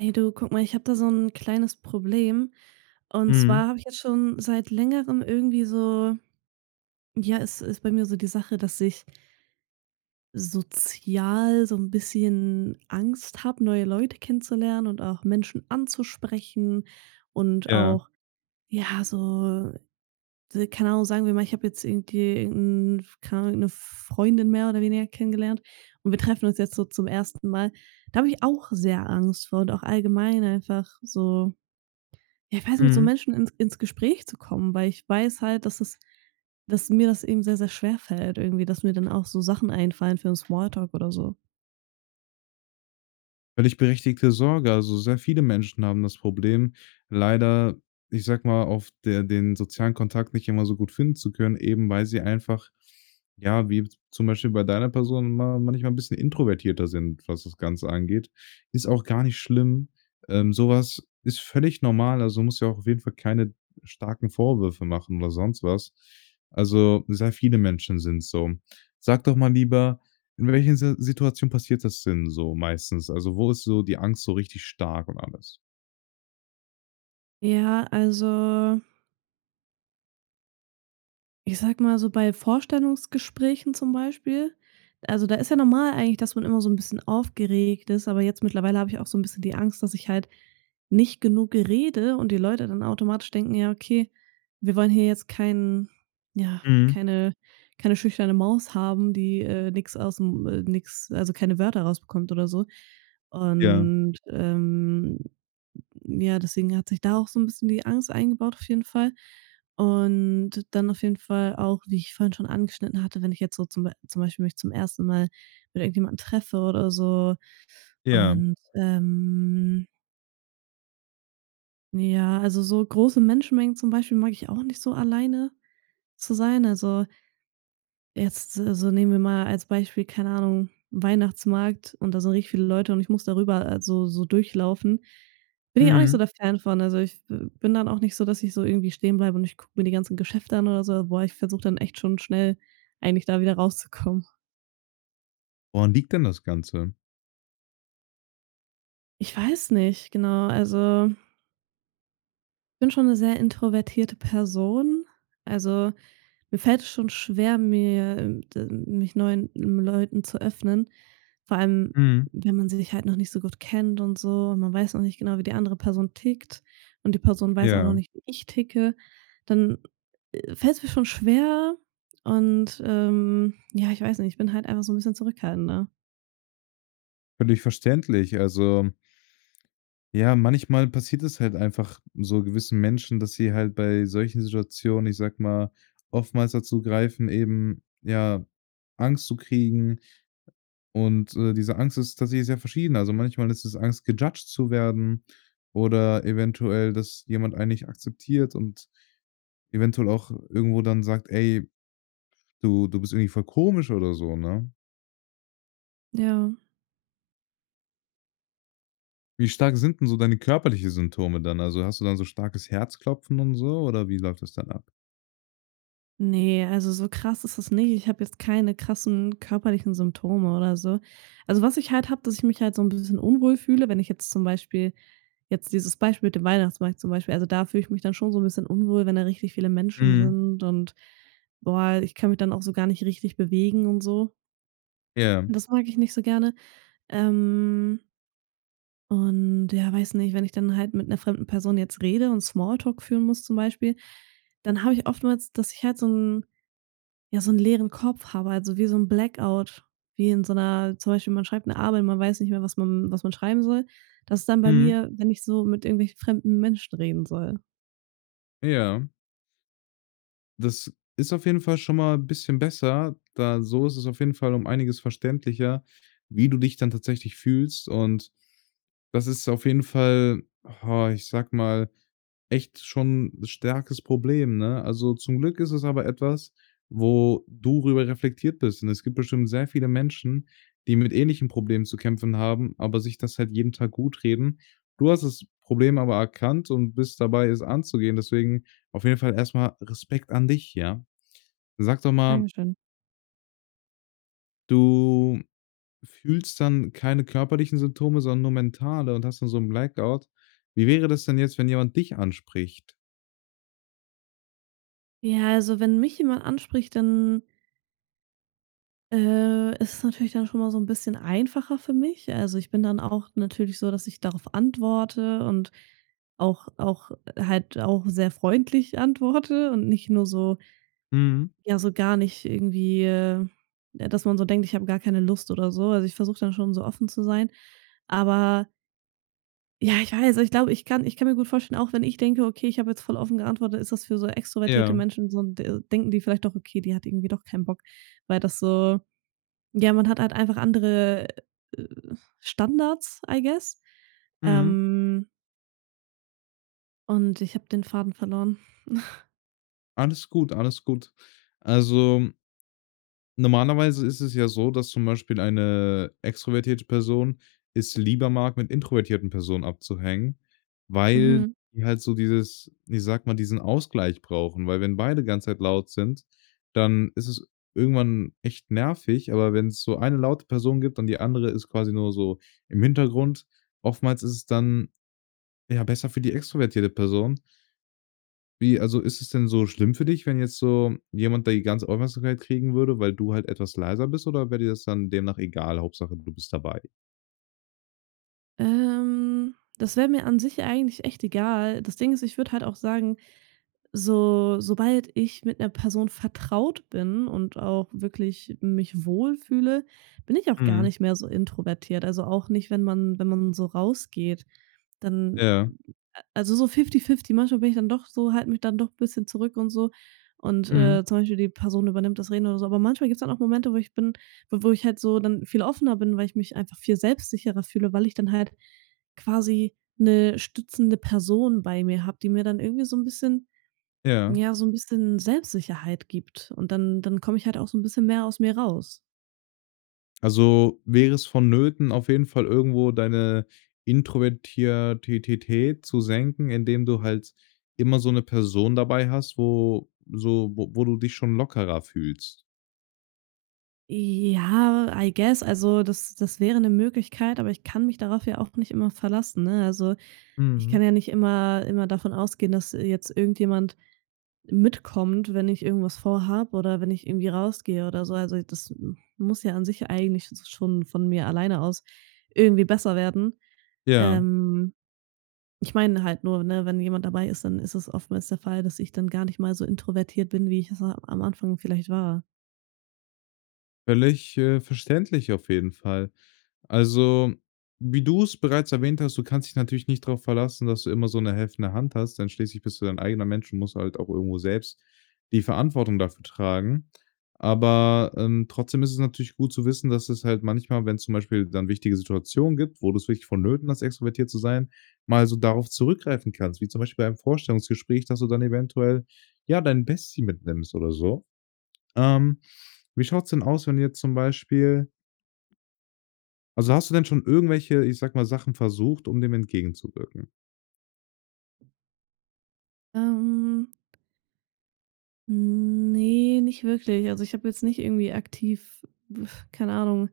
Hey du, guck mal, ich habe da so ein kleines Problem. Und Mhm. zwar habe ich jetzt schon seit Längerem irgendwie so ja, ist bei mir so die Sache, dass ich sozial so ein bisschen Angst habe, neue Leute kennenzulernen und auch Menschen anzusprechen und Ja. auch, ja, so d keine Ahnung, sagen wir mal, ich habe jetzt irgendwie irgend keine Ahnung, 'ne Freundin mehr oder weniger kennengelernt und wir treffen uns jetzt so zum ersten Mal. Da habe ich auch sehr Angst vor und auch allgemein einfach so. Ja, ich weiß nicht, mit so Mhm. Menschen ins Gespräch zu kommen, weil ich weiß halt, dass es dass mir das eben sehr, sehr schwer fällt irgendwie, dass mir dann auch so Sachen einfallen für 'n Smalltalk oder so. Völlig berechtigte Sorge. Also, sehr viele Menschen haben das Problem, leider, ich sag mal, auf der den sozialen Kontakt nicht immer so gut finden zu können, eben weil sie einfach, ja, wie zum Beispiel bei deiner Person ma manchmal ein bisschen introvertierter sind, was das Ganze angeht. Ist auch gar nicht schlimm. Ähm, so Ist völlig normal, also, muss ja auch auf jeden Fall keine starken Vorwürfe machen oder sonst was. Also, sehr viele Menschen sind so. Sag doch mal lieber, in welchen Si Situationen passiert das denn so meistens? Also, wo ist so die Angst so richtig stark und alles? Ja, also ich sag mal so bei Vorstellungsgesprächen zum Beispiel, also da ist ja normal eigentlich, dass man immer so ein bisschen aufgeregt ist, aber jetzt mittlerweile habe ich auch so ein bisschen die Angst, dass ich halt nicht genug rede und die Leute dann automatisch denken: „Ja, okay, wir wollen hier jetzt keinen ja, Mhm. keine keine schüchterne Maus haben, die, nichts aus, ausm nix also keine Wörter rausbekommt oder so.“ Ja, Und, ja, deswegen hat sich da auch so ein bisschen die Angst eingebaut auf jeden Fall. Und dann auf jeden Fall auch, wie ich vorhin schon angeschnitten hatte, wenn ich jetzt so zum Bei zum Beispiel mich zum ersten Mal mit irgendjemandem treffe oder so ja. und, ja, also so große Menschenmengen zum Beispiel mag ich auch nicht so alleine zu sein. Also jetzt, so nehmen wir mal als Beispiel, keine Ahnung, Weihnachtsmarkt und da sind richtig viele Leute und ich muss darüber so durchlaufen. Bin ich auch nicht Mhm. so der Fan von. Also, ich b bin dann auch nicht so, dass ich so irgendwie stehen bleibe und ich gucke mir die ganzen Geschäfte an oder so. Boah, ich versuche dann echt schon schnell eigentlich da wieder rauszukommen. Woran liegt denn das Ganze? Ich weiß nicht, genau, also ich bin schon eine sehr introvertierte Person. Also, mir fällt es schon schwer, mir, d mich neuen Leuten zu öffnen. Vor allem, Mhm. wenn man sich halt noch nicht so gut kennt und so und man weiß noch nicht genau, wie die andere Person tickt und die Person weiß auch noch Ja, nicht, wie ich ticke, dann, fällt es mir schon schwer und, ja, ich weiß nicht, ich bin halt einfach so ein bisschen zurückhaltender. völlig verständlich. Also, ja, manchmal passiert es halt einfach so gewissen Menschen, dass sie halt bei solchen Situationen, ich sag mal, oftmals dazu greifen, eben, ja, Angst zu kriegen. Und, diese Angst ist tatsächlich sehr verschieden. Also, manchmal ist es Angst, gejudged zu werden oder eventuell, dass jemand einen nicht akzeptiert und eventuell auch irgendwo dann sagt: „Ey, du bist irgendwie voll komisch“ oder so, ne? Ja. Wie stark sind 'n so deine körperlichen Symptome dann? Also, hast du dann so starkes Herzklopfen und so oder wie läuft das dann ab? Nee, also so krass ist es nicht. Ich habe jetzt keine krassen körperlichen Symptome oder so. Also, was ich halt habe, dass ich mich halt so ein bisschen unwohl fühle, wenn ich jetzt zum Beispiel jetzt dieses Beispiel mit dem Weihnachtsmarkt zum Beispiel, also da fühle ich mich dann schon so ein bisschen unwohl, wenn da richtig viele Menschen Mhm. sind und, boah, ich kann mich dann auch so gar nicht richtig bewegen und so. Ja. Das mag ich nicht so gerne. Ähm, und ja, weiß nicht, wenn ich dann halt mit einer fremden Person jetzt rede und Smalltalk führen muss zum Beispiel, dann habe ich oftmals, dass ich halt so 'n ja, so 'n leeren Kopf habe, also wie so 'n Blackout, wie in so 'ner zum Beispiel, man schreibt 'ne Arbeit, man weiß nicht mehr, was man schreiben soll. Das ist dann bei Mhm. mir, wenn ich so mit irgendwelchen fremden Menschen reden soll. Ja. Das ist auf jeden Fall schon mal ein bisschen besser, da so ist es auf jeden Fall um einiges verständlicher, wie du dich dann tatsächlich fühlst, und das ist auf jeden Fall, oh, ich sag mal, echt schon 'n starkes Problem, ne? Also, zum Glück ist es aber etwas, wo du drüber reflektiert bist. Und es gibt bestimmt sehr viele Menschen, die mit ähnlichen Problemen zu kämpfen haben, aber sich das halt jeden Tag gut reden. Du hast das Problem aber erkannt und bist dabei, es anzugehen. Deswegen auf jeden Fall erstmal Respekt an dich, ja? Sag doch mal, Dankeschön. du fühlst dann keine körperlichen Symptome, sondern nur mentale und hast dann so 'n Blackout. Wie wäre das denn jetzt, wenn jemand dich anspricht? Ja, also wenn mich jemand anspricht, dann, ist es natürlich dann schon mal so 'n bisschen einfacher für mich. Also, ich bin dann auch natürlich so, dass ich darauf antworte und auch halt auch sehr freundlich antworte und nicht nur so Mhm. ja, so gar nicht irgendwie, ja, dass man so denkt, ich habe gar keine Lust oder so. Also, ich versuche dann schon so offen zu sein. Aber ja, ich weiß, ich glaube, ich kann mir gut vorstellen, auch wenn ich denke: „Okay, ich habe jetzt voll offen geantwortet“, ist das für so extrovertierte Ja. Menschen so 'n d denken die vielleicht doch: „Okay, die hat irgendwie doch keinen Bock“, weil das so ja, man hat halt einfach andere, äh, Standards, I guess. Mhm. Ähm, und ich habe den Faden verloren. Alles gut, alles gut. Also, normalerweise ist es ja so, dass zum Beispiel eine extrovertierte Person es lieber mag, mit introvertierten Personen abzuhängen, weil Mhm. die halt so dieses, ich sag mal, diesen Ausgleich brauchen. Weil wenn beide ganze Zeit laut sind, dann ist es irgendwann echt nervig, aber wenn es so eine laute Person gibt und die andere ist quasi nur so im Hintergrund, oftmals ist es dann, ja, besser für die extrovertierte Person, wie also, ist es denn so schlimm für dich, wenn jetzt so jemand da die ganze Aufmerksamkeit kriegen würde, weil du halt etwas leiser bist, oder wäre dir das dann demnach egal, Hauptsache du bist dabei? Das wäre mir an sich eigentlich echt egal. Das Ding ist, ich würde halt auch sagen so sobald ich mit einer Person vertraut bin und auch wirklich mich wohlfühle, bin ich auch gar Mhm. nicht mehr so introvertiert. Also, auch nicht, wenn man wenn man so rausgeht, dann Ja. also, so fifty-fifty. Manchmal bin ich dann doch so halte mich dann doch ein bisschen zurück und so und, Mhm. Zum Beispiel die Person übernimmt das Reden oder so. Aber manchmal gibt es dann auch Momente, wo ich bin wo ich halt so dann viel offener bin, weil ich mich einfach viel selbstsicherer fühle, weil ich dann halt quasi eine stützende Person bei mir habe, die mir dann irgendwie so ein bisschen Ja. ja, so 'n bisschen Selbstsicherheit gibt und dann komme ich halt auch so 'n bisschen mehr aus mir raus. Also, wäre es vonnöten, auf jeden Fall irgendwo deine Introvertiertität zu senken, indem du halt immer so eine Person dabei hast, wo so wo wo du dich schon lockerer fühlst? Ja, I guess, also das wäre 'ne Möglichkeit, aber ich kann mich darauf ja auch nicht immer verlassen, ne? Also, ich kann Mhm. ja nicht immer davon ausgehen, dass jetzt irgendjemand mitkommt, wenn ich irgendwas vorhabe oder wenn ich irgendwie rausgehe oder so. Also, das m muss ja an sich eigentlich schon von mir alleine aus irgendwie besser werden. Ja, Ähm Ich meine halt nur, ne, wenn jemand dabei ist, dann ist es oftmals der Fall, dass ich dann gar nicht mal so introvertiert bin, wie ich es a am Anfang vielleicht war. völlig, verständlich auf jeden Fall. Also, wie du es bereits erwähnt hast, du kannst dich natürlich nicht darauf verlassen, dass du immer so eine helfende Hand hast, denn schließlich bist du dein eigener Mensch und musst halt auch irgendwo selbst die Verantwortung dafür tragen. Aber, trotzdem ist es natürlich gut zu wissen, dass es halt manchmal, wenn's zum Beispiel dann wichtige Situationen gibt, wo du es wirklich vonnöten hast, extrovertiert zu sein, mal so darauf zurückgreifen kannst, wie zum Beispiel bei einem Vorstellungsgespräch, dass du dann eventuell, ja, dein Bestie mitnimmst oder so. Ähm, Wie schaut's denn aus, wenn du jetzt zum Beispiel also, hast du denn schon irgendwelche, ich sag mal, Sachen versucht, um dem entgegenzuwirken? Ähm, ne, nicht wirklich. Also, ich habe jetzt nicht irgendwie aktiv, keine Ahnung,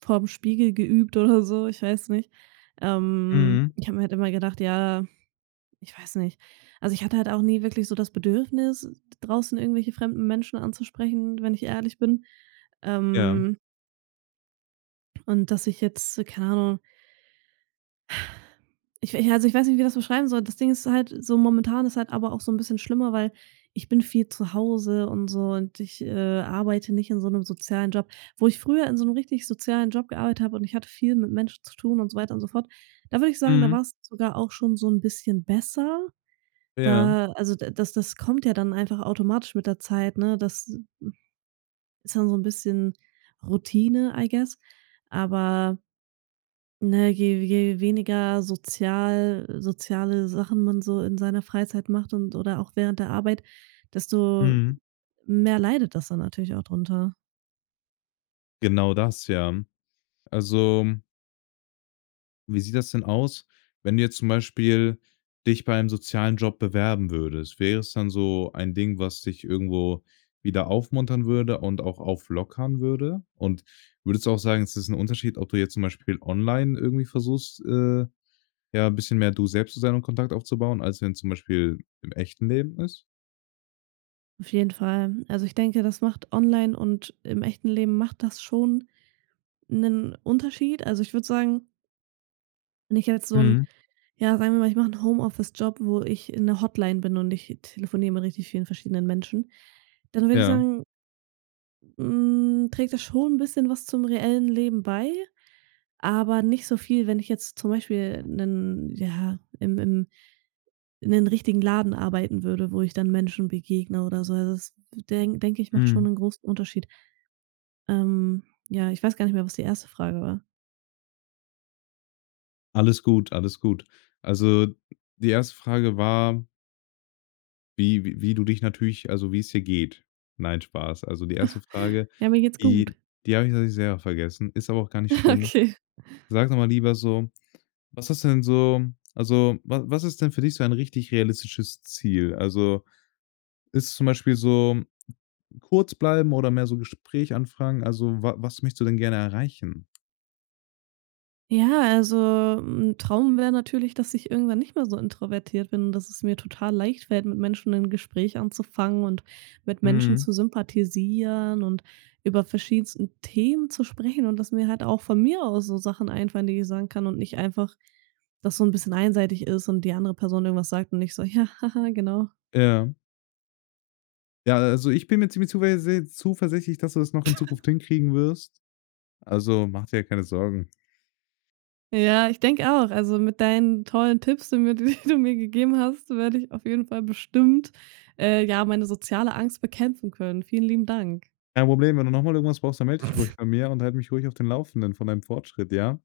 vorm Spiegel geübt oder so, ich weiß nicht. Mhm. Ich habe mir halt immer gedacht: „Ja, ich weiß nicht.“ Also, ich hatte halt auch nie wirklich so das Bedürfnis, draußen irgendwelche fremden Menschen anzusprechen, wenn ich ehrlich bin. Ja. Ähm, und dass ich jetzt, keine Ahnung Ich we ja, also, ich weiß nicht, wie ich das beschreiben soll. Das Ding ist halt so momentan ist halt aber auch so ein bisschen schlimmer, weil ich bin viel zu Hause und so und ich, arbeite nicht in so einem sozialen Job. Wo ich früher in so einem richtig sozialen Job gearbeitet habe und ich hatte viel mit Menschen zu tun und so weiter und so fort, da würde ich sagen, da Mhm. war es sogar auch schon so ein bisschen besser. Ja. Da also, d das kommt ja dann einfach automatisch mit der Zeit, ne? Das ist dann so ein bisschen Routine, I guess. Aber ne, je weniger soziale Sachen man so in seiner Freizeit macht und oder auch während der Arbeit, desto Mhm. mehr leidet das dann natürlich auch drunter. Genau das, ja. Also, wie sieht das denn aus, wenn du jetzt zum Beispiel dich bei einem sozialen Job bewerben würdest? Wäre es dann so ein Ding, was dich irgendwo wieder aufmuntern würde und auch auflockern würde? Und würdest du auch sagen, es ist ein Unterschied, ob du jetzt zum Beispiel online irgendwie versuchst, ja, 'n bisschen mehr du selbst zu sein und Kontakt aufzubauen, als wenn zum Beispiel im echten Leben ist? Auf jeden Fall. Also, ich denke, das macht online und im echten Leben macht das schon einen Unterschied. Also, ich würde sagen, wenn ich jetzt so ein Mhm. ja, sagen wir mal, ich mache einen Homeoffice-Job, wo ich in der Hotline bin und ich telefoniere mit richtig vielen verschiedenen Menschen, dann würde ich Ja. sagen, hm, trägt das schon ein bisschen was zum reellen Leben bei. Aber nicht so viel, wenn ich jetzt zum Beispiel einen ja, im im in 'nen richtigen Laden arbeiten würde, wo ich dann Menschen begegne oder so. Also, das denke ich, macht schon Mhm. einen großen Unterschied. Ähm, ja, ich weiß gar nicht mehr, was die erste Frage war. Alles gut, alles gut. Also, die erste Frage war, wie du dich natürlich also, wie es dir geht. Nein, Spaß. Also, die erste Frage, Ja, mir geht's die gut. die habe ich tatsächlich selber vergessen, ist aber auch gar nicht schlimm. Okay. Sag doch mal lieber so, was ist denn so also, was ist denn für dich so ein richtig realistisches Ziel? Also, ist es zum Beispiel so kurz bleiben oder mehr so Gespräch anfangen? Also, wa was möchtest du denn gerne erreichen? Ja, also 'n Traum wäre natürlich, dass ich irgendwann nicht mehr so introvertiert bin, und dass es mir total leicht fällt, mit Menschen ein Gespräch anzufangen und mit Menschen Mhm. zu sympathisieren und über verschiedensten Themen zu sprechen und dass mir halt auch von mir aus so Sachen einfallen, die ich sagen kann und nicht einfach dass so ein bisschen einseitig ist und die andere Person irgendwas sagt und ich so: „Ja, haha, genau.“ Ja. Ja, also ich bin mir ziemlich zuversichtlich, dass du das noch in Zukunft hinkriegen wirst. Also, mach dir ja keine Sorgen. Ja, ich denke auch. Also, mit deinen tollen Tipps, die mir die du mir gegeben hast, werde ich auf jeden Fall bestimmt, ja, meine soziale Angst bekämpfen können. Vielen lieben Dank. Kein Problem, wenn du noch mal irgendwas brauchst, dann melde dich ruhig bei mir und halt mich ruhig auf den Laufenden von deinem Fortschritt, ja?